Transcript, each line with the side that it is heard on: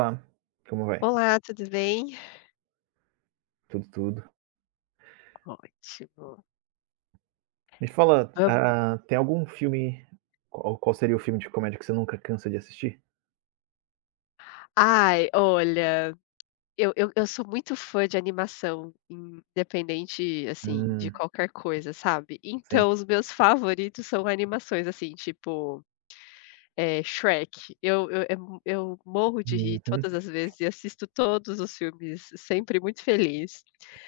right: Olá, como vai?
left: Olá, tudo bem?
right: Tudo, tudo.
left: Ótimo.
right: Me fala,
left: Vamos.
right: tem algum filme qual seria o filme de comédia que você nunca cansa de assistir?
left: Ai, olha, eu sou muito fã de animação, independente, assim, de
right: Hum,
left: qualquer coisa, sabe. Então
right: sim.
left: os meus favoritos são animações, assim, tipo, Shrek. Eu morro de rir
right: Uhum,
left: todas as vezes e assisto todos os filmes sempre muito feliz.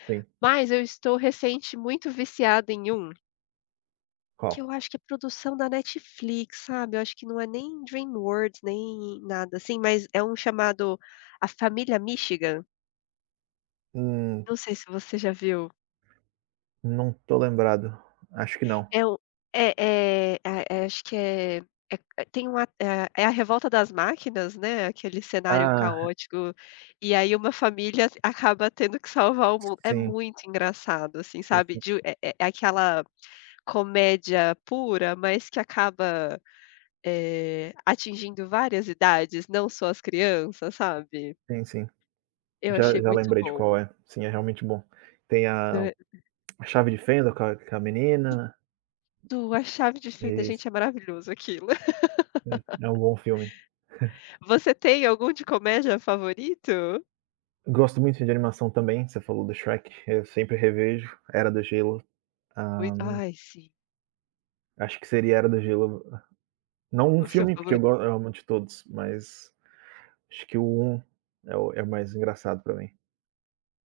right: sim.
left: Mas eu estou recente muito viciada em um que
right: Qual?
left: eu acho que é produção da Netflix, sabe, eu acho que não é nem DreamWorks nem nada assim, mas é um chamado A Família Michigan,
right: Hum,
left: não sei se você já viu.
right: não tô lembrado. Acho que não.
left: É um é é a é acho que é é é tem uma A revolta das máquinas, né, aquele cenário
right: Ah,
left: caótico, e aí uma família acaba tendo que salvar o mundo. É
right: sim,
left: muito engraçado, assim,
right: sim,
left: sabe,
right: sim,
left: de é é é aquela comédia pura, mas que acaba, atingindo várias idades, não só as crianças, sabe.
right: sim, sim.
left: Eu
right: Já
left: achei
right: já
left: muito
right: lembrei de
left: bom,
right: qual é. Sim, é realmente bom. Tem a
left: né.
right: A Chave de Fenda com a menina.
left: Isso, a chave de fenda,
right: É isso,
left: gente, é maravilhoso aquilo.
right: sim, é um bom filme.
left: Você tem algum de comédia favorito?
right: Gosto muito de animação também, você falou do Shrek, eu sempre revejo, Era do Gelo. Ah,
left: Muito, ai sim,
right: acho que seria Era do Gelo. Não um
left: o seu
right: filme, porque
left: favorito.
right: eu amo de todos, mas acho que o um é o mais engraçado pra mim.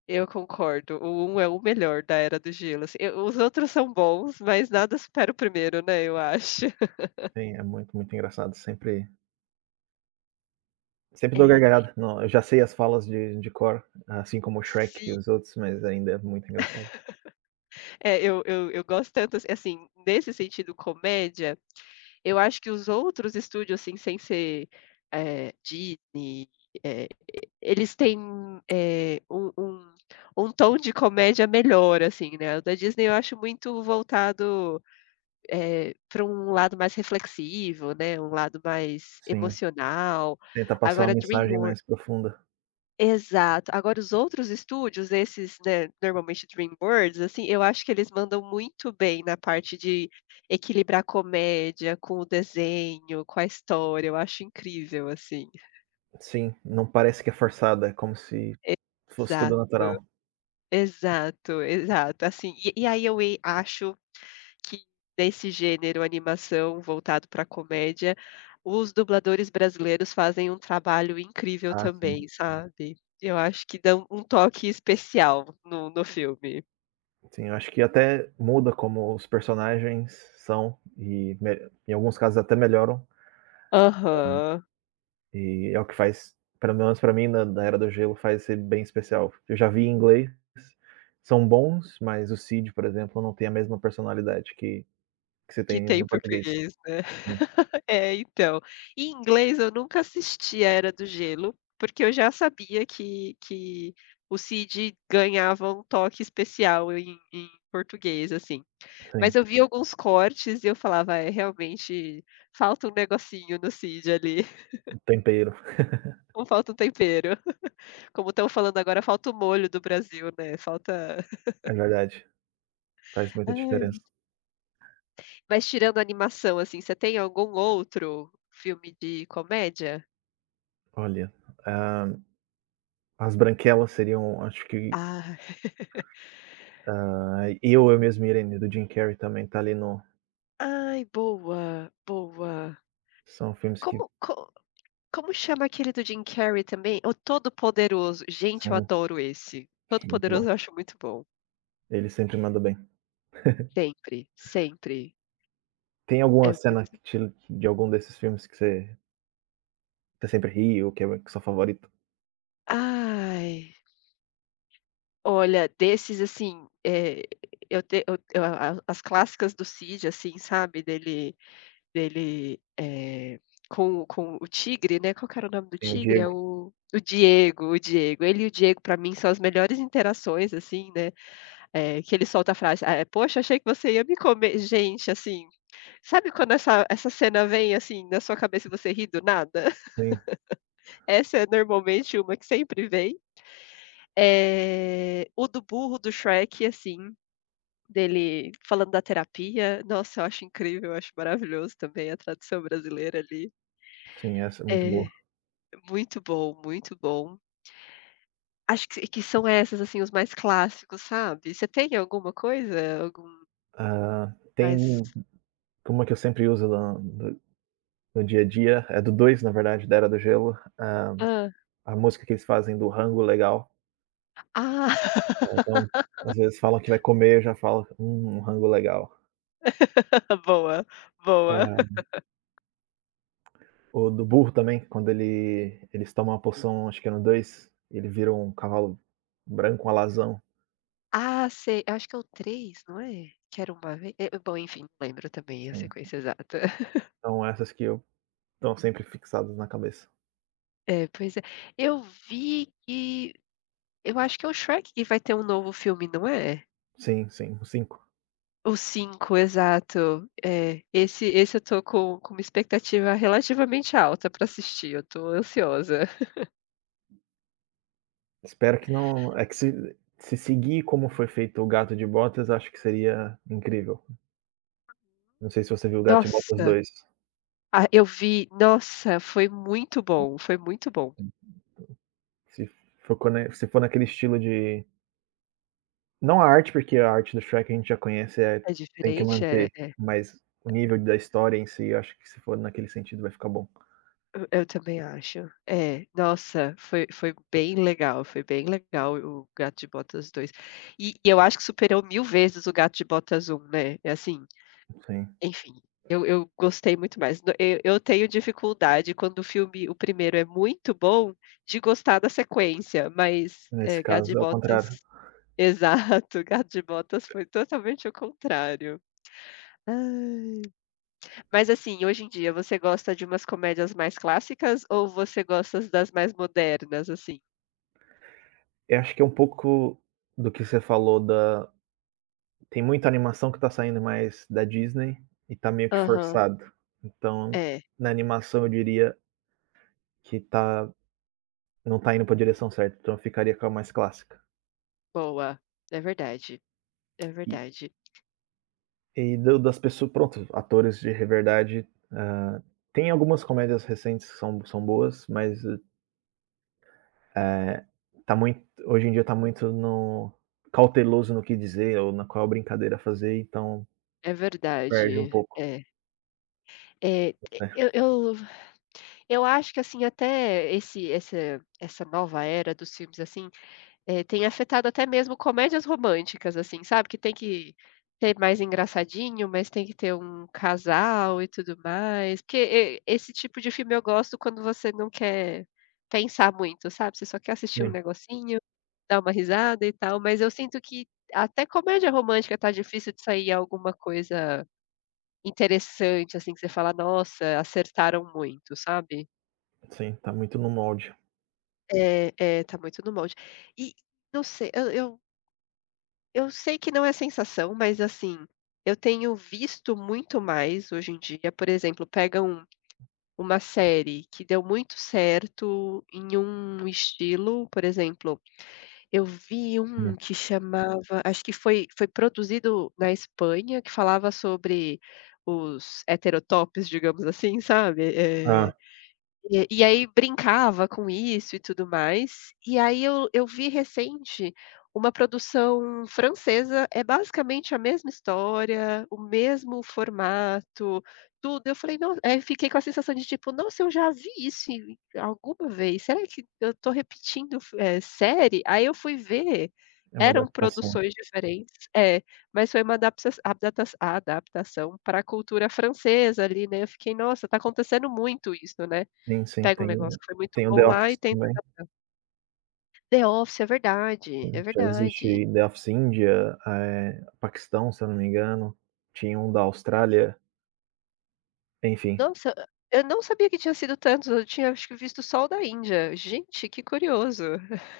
left: Eu concordo, o um é o melhor da Era do Gelo, assim, eu os outros são bons, mas nada supera o primeiro, né, eu acho.
right: Sim, é muito, muito engraçado, sempre dou
left: É,
right: gargalhada. Não, eu já sei as falas de cor, assim como o Shrek e
left: sim.
right: os outros, mas ainda é muito engraçado.
left: É, eu gosto tanto, assim, assim, nesse sentido comédia. Eu acho que os outros estúdios, assim, sem ser, Disney, eh, eles têm, eh, um um um tom de comédia melhor, assim, né. O da Disney eu acho muito voltado para um lado mais reflexivo, né, um lado mais
right: Sim,
left: emocional.
right: tenta passar
left: Agora
right: uma mensagem
left: DreamWor
right: mais profunda.
left: Exato. Agora os outros estúdios, esses, né, normalmente DreamWorks, assim, eu acho que eles mandam muito bem na parte de equilibrar comédia com o desenho, com a história, eu acho incrível, assim.
right: Sim, não parece que é forçada, é como se fosse tudo
left: Exato,
right: natural.
left: exato, exato. Assim, e aí eu acho que nesse gênero animação voltado para comédia, os dubladores brasileiros fazem um trabalho incrível
right: Ah, sim.
left: também, sabe. Eu acho que dão um toque especial no filme.
right: Sim, eu acho que até muda como os personagens são e me em alguns casos até melhoram.
left: Aham.
right: E é o que faz, pelo menos pra mim, na Era do Gelo, faz ser bem especial. Eu já vi em inglês, são bons, mas o Cid, por exemplo, não tem a mesma personalidade que você
left: Que
right: tem
left: tem
right: no
left: em
right: português.
left: português, né.
right: Sim,
left: É, então. Em inglês eu nunca assisti a Era do Gelo, porque eu já sabia que o Cid ganhava um toque especial em português, assim. Mas
right: sim,
left: eu vi alguns cortes e eu falava: "É, realmente falta um negocinho no Cid ali,
right: o tempero.
left: ou falta um tempero". Como estão falando agora, falta o molho do Brasil, né, falta.
right: É verdade, faz muita diferença.
left: Ai. Mas tirando a animação, assim, você tem algum outro filme de comédia?
right: Olha, hã, As Branquelas seriam, acho que,
left: Ah.
right: Eu Mesmo e Irene, do Jim Carrey também tá ali no
left: Ai, boa, boa.
right: são filmes que
left: Como co como chama aquele do Jim Carrey também? O Todo-Poderoso. Gente, eu
right: sim,
left: adoro esse.
right: muito bom.
left: Todo-Poderoso eu acho muito bom.
right: Ele sempre manda bem.
left: Sempre, sempre.
right: Tem
left: É
right: alguma cena que
left: muito
right: te de algum desses filmes que você Você Sempre Rio, que é que sua favorita.
left: Ai, olha, desses, assim, eu te eu a as clássicas do Cid, assim, sabe, dele, com o tigre, né, qual que era o nome do
right: Tem o
left: tigre? É
right: Diego,
left: o Diego, o Diego. Ele e o Diego, pra mim, são as melhores interações, assim, né. Que ele solta a frase: "Ah, poxa, achei que você ia me comer". Gente, assim, sabe quando essa cena vem, assim, na sua cabeça e você ri do nada?
right: sim,
left: Essa é normalmente uma que sempre vem. O do burro do Shrek, assim, dele falando da terapia, nossa, eu acho incrível, eu acho maravilhoso também a tradução brasileira ali.
right: sim, essa é muito boa.
left: É, muito bom, muito bom. Acho que são essas, assim, os mais clássicos, sabe. Você tem alguma coisa? Algum
right: Ah,
left: mais
right: tem uma que eu sempre uso no no dia a dia, é do 2, na verdade, da Era do Gelo,
left: hã?
right: a música que eles fazem do rango legal,
left: Ah.
right: então, às vezes falam que vai comer, eu já falo: um rango legal".
left: Boa, boa.
right: O do burro também, quando eles tomam uma poção, acho que é no 2, ele vira um cavalo branco, um alazão,
left: Ah, sei, eu acho que é o três, não é? Que era uma vez, bom, enfim, não lembro também a
right: sim.
left: sequência exata.
right: Então essas que eu estão sempre fixadas na cabeça.
left: É, pois é. Eu vi que eu acho que é o Shrek que vai ter um novo filme, não é?
right: Sim, sim, o 5.
left: O cinco, exato. É, esse eu tô com uma expectativa relativamente alta pra assistir, eu tô ansiosa.
right: Espero que não é que se seguir como foi feito o Gato de Botas, acho que seria incrível. Não sei se você viu o Gato de Botas
left: Nossa,
right: dois.
left: ah, eu vi, nossa, foi muito bom, foi muito bom.
right: Se for quando se for naquele estilo de não a arte, porque a arte do Shrek a gente já conhece, é
left: É
right: tem que
left: diferente? É,
right: manter,
left: é.
right: mas o nível da história em si, eu acho que se for naquele sentido vai ficar bom.
left: Eu também acho. É, nossa, foi bem legal, foi bem legal o Gato de Botas 2. E eu acho que superou 1000 vezes o Gato de Botas um, né, é assim,
right: Sim,
left: enfim, eu gostei muito mais. No eu tenho dificuldade quando o filme, o primeiro é muito bom, de gostar da sequência, mas,
right: nesse
left: Gato de
right: caso ao
left: Botas,
right: contrário.
left: exato, Gato de Botas foi totalmente o contrário. Ai. Mas assim, hoje em dia, você gosta de umas comédias mais clássicas ou você gosta das mais modernas, assim?
right: Eu acho que é um pouco do que você falou da tem muita animação que tá saindo mais da Disney e tá meio que
left: Aham.
right: forçado. Então,
left: É,
right: na animação eu diria que tá não tá indo pra direção certa, então eu ficaria com a mais clássica.
left: boa. É verdade, é
right: E
left: verdade,
right: e do das pessoa pronto, atores de verdade, tem algumas comédias recentes que são boas, mas, eh, tá muito hoje em dia tá muito no cauteloso no que dizer ou na qual brincadeira fazer, então
left: é
right: perde um
left: verdade.
right: pouco.
left: É, é, e
right: É,
left: eu acho que, assim, até esse essa essa nova era dos filmes, assim, é, tem afetado até mesmo comédias românticas, assim, sabe, que tem que ser mais engraçadinho, mas tem que ter um casal e tudo mais, porque esse tipo de filme eu gosto quando você não quer pensar muito, sabe, você só quer assistir um
right: sim,
left: negocinho, dar uma risada e tal, mas eu sinto que até comédia romântica tá difícil de sair alguma coisa interessante, assim, que você fala: "Nossa, acertaram muito", sabe.
right: sim, tá muito no molde.
left: É, é, tá muito no molde. E não sei, eu eu sei que não é sensação, mas assim, eu tenho visto muito mais hoje em dia, por exemplo, pega um, uma série que deu muito certo em um estilo, por exemplo, eu vi
right: Hum.
left: um que chamava, acho que foi produzido na Espanha, que falava sobre os heterotópicos, digamos assim, sabe,
right: Hã,
left: e aí brincava com isso e tudo mais, e aí eu vi recente uma produção francesa, é basicamente a mesma história, o mesmo formato, tudo, eu falei: "No", aí fiquei com a sensação de tipo: "Nossa, eu já vi isso em alguma vez, será que eu tô repetindo, série?". Aí eu fui ver,
right: é uma
left: eram
right: adaptação.
left: produções diferentes, é, mas foi uma adaptação pra cultura francesa ali, né, eu fiquei: "Nossa, tá acontecendo muito isso, né".
right: Sim, sim,
left: Pega um negócio
right: tem
left: que foi muito
right: tem o
left: bom
right: The
left: lá
right: Office
left: e tenta.
right: também.
left: The Office, é verdade, é
right: Já
left: verdade.
right: existe The Office Índia, Paquistão, se eu não me engano, tinha um da Austrália, enfim,
left: Nossa, eu não sabia que tinha sido tantos, eu tinha, acho que, visto só o da Índia. Gente, que curioso.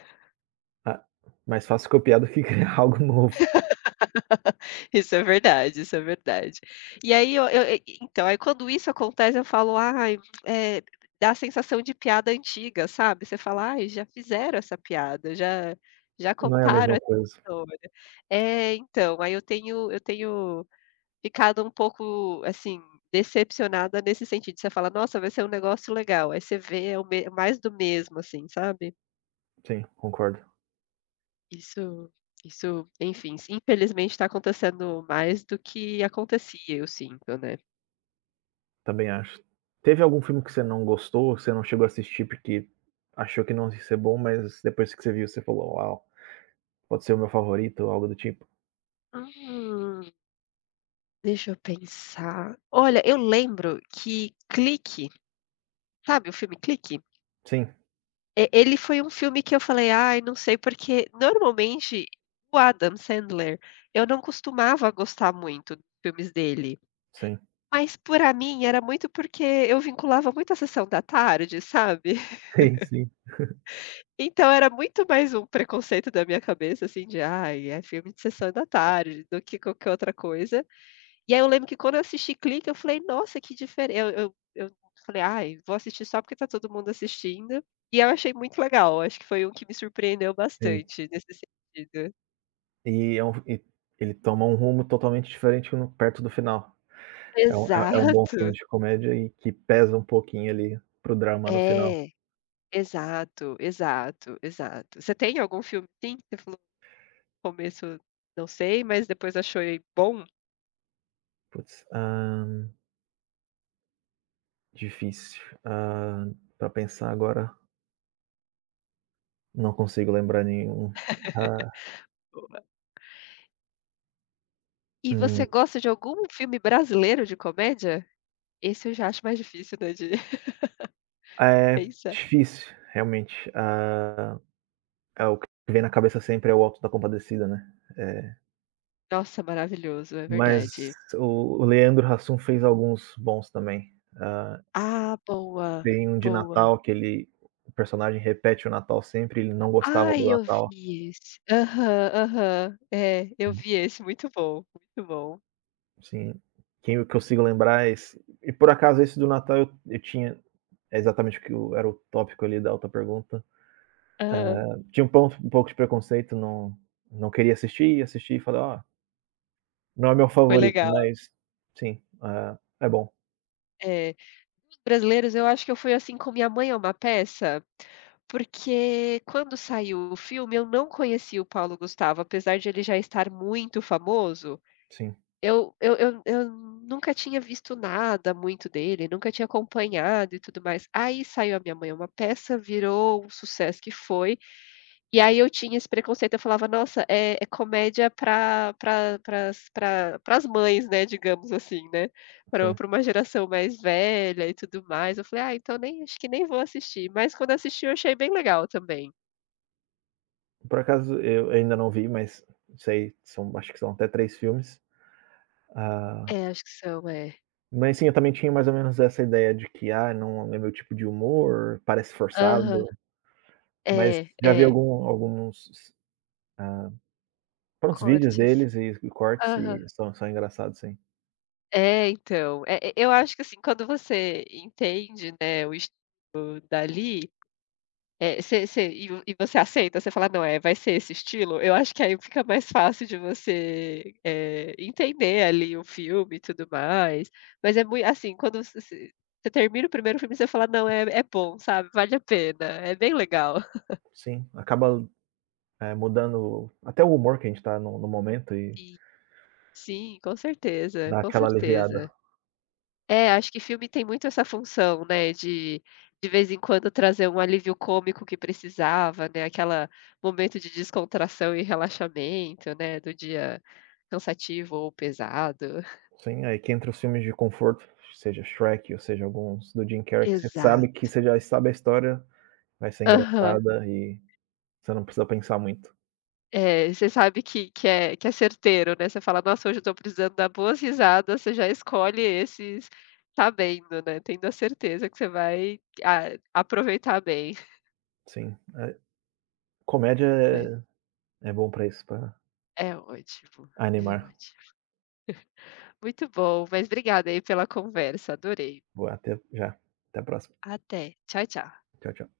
right: a mais fácil copiar do que criar algo novo.
left: Isso é verdade, isso é verdade. E aí eu e então, aí quando isso acontece eu falo: "Ai, eh, dá a sensação de piada antiga", sabe. Você fala: "Ai, já fizeram essa piada, já
right: Não é a
left: contaram
right: mesma
left: essa
right: coisa.
left: história". É, então, aí eu tenho ficado um pouco, assim, decepcionada nesse sentido. Você fala: "Nossa, vai ser um negócio legal", aí você vê, é o me mais do mesmo, assim, sabe.
right: Sim, concordo,
left: Isso isso, enfim, infelizmente está acontecendo mais do que acontecia, eu sinto, né.
right: também acho. Teve algum filme que você não gostou, que você não chegou a assistir porque achou que não ia ser bom, mas depois que você viu, você falou: "Uau, pode ser o meu favorito", ou algo do tipo?
left: Hum, Deixa eu pensar. Olha, eu lembro que Clique, sabe o filme Clique?
right: Sim,
left: E ele foi um filme que eu falei: "Ai, não sei", porque normalmente o Adam Sandler, eu não costumava gostar muito dos filmes dele.
right: sim.
left: Mas pra mim era muito porque eu vinculava muito à sessão da tarde, sabe.
right: Sim, sim,
left: Então era muito mais um preconceito da minha cabeça, assim, de: "Ai, é filme de sessão da tarde", do que qualquer outra coisa. E aí eu lembro que quando eu assisti Clique, eu falei: "Nossa, que diferen", eu falei: "Ai, vou assistir só porque tá todo mundo assistindo", e eu achei muito legal, acho que foi um que me surpreendeu
right: sim.
left: bastante nesse sentido.
right: E ele toma um rumo totalmente diferente no perto do final. É um bom
left: Exato.
right: filme de comédia e que pesa um pouquinho ali pro drama no final.
left: É, exato, exato, exato. Você tem algum filme assim que você falou: "Começo, não sei, mas depois achei bom".
right: Putz, difícil, pra pensar agora, não consigo lembrar nenhum. Ah,
left: E
right: hum,
left: você gosta de algum filme brasileiro de comédia? Esse eu já acho mais difícil, né, de
right: é
left: pensar.
right: difícil, realmente. Ah, é o que vem na cabeça sempre é o Auto da Compadecida, né. É,
left: Nossa, maravilhoso, é
right: mas
left: verdade.
right: o Leandro Hassum fez alguns bons também. Ah,
left: Ah, boa,
right: tem um de
left: boa.
right: Natal que ele o personagem repete o Natal sempre, ele não gostava do
left: Ai, eu
right: Natal.
left: vi esse. Aham, aham. É, eu vi esse, muito bom, muito bom.
right: Sim. Quem eu consigo lembrar é esse e por acaso esse do Natal eu tinha é exatamente o que o era o tópico ali da outra pergunta.
left: Aham,
right: Tinha um ponto um pouco de preconceito, não queria assistir, assisti e falei: "Ó, não é meu
left: foi
right: favorito,
left: legal.
right: mas sim, ah, é bom.
left: É. Dos brasileiros, eu acho que eu fui assim com Minha Mãe é uma Peça. Porque quando saiu o filme, eu não conhecia o Paulo Gustavo, apesar de ele já estar muito famoso,
right: Sim,
left: eu nunca tinha visto nada muito dele, nunca tinha acompanhado e tudo mais. Aí saiu A Minha Mãe é uma Peça, virou o sucesso que foi, e aí eu tinha esse preconceito, eu falava: "Nossa, é comédia para pra para as mães, né, digamos assim, né, para
right: sim".
left: pra uma geração mais velha e tudo mais". Eu falei: "Ah, então nem acho que nem vou assistir", mas quando assisti eu achei bem legal também.
right: Por acaso eu ainda não vi, mas sei, são acho que são até 3 filmes. Ah,
left: É, acho que são, é.
right: mas sim, eu também tinha mais ou menos essa ideia de que: "Ah, não é meu tipo de humor, parece
left: Aham.
right: forçado", mas
left: É,
right: já vi
left: é,
right: algum alguns, ah Para os vídeos
left: cortes.
right: deles e cortes
left: Aham.
right: e são engraçados sim.
left: É, então, é eu acho que, assim, quando você entende, né, o estilo dali, você você e você aceita, você fala: "Não, é, vai ser esse estilo", eu acho que aí fica mais fácil de você, entender ali o filme e tudo mais, mas é mui assim, quando você termina o primeiro filme, você fala: "Não, é bom, sabe, vale a pena", é bem legal.
right: Sim, acaba, mudando até o humor que a gente está no momento e
left: Sim, sim, com certeza,
right: dá
left: com
right: aquela aliviada.
left: certeza. É, acho que filme tem muito essa função, né, de vez em quando trazer um alívio cômico que precisava, né, aquela momento de descontração e relaxamento, né, do dia cansativo ou pesado.
right: Sim, aí que entra os filmes de conforto, seja Shrek ou seja alguns do Jim Carrey que você sabe que
left: Exato.
right: você já sabe a história, vai ser
left: Aham.
right: engraçada e você não precisa pensar muito.
left: É, você sabe que é certeiro, né, você fala: "Nossa, hoje eu tô precisando dar boas risadas", você já escolhe esses sabendo, né, tendo a certeza que você vai a aproveitar bem.
right: Sim,
left: Mas
right: comédia é bom para isso, para
left: é ótimo, é
right: animar.
left: ótimo. Muito bom, mas obrigada aí pela conversa, adorei.
right: Vou até já. Até a próxima.
left: Até, tchau, tchau.
right: Tchau, tchau.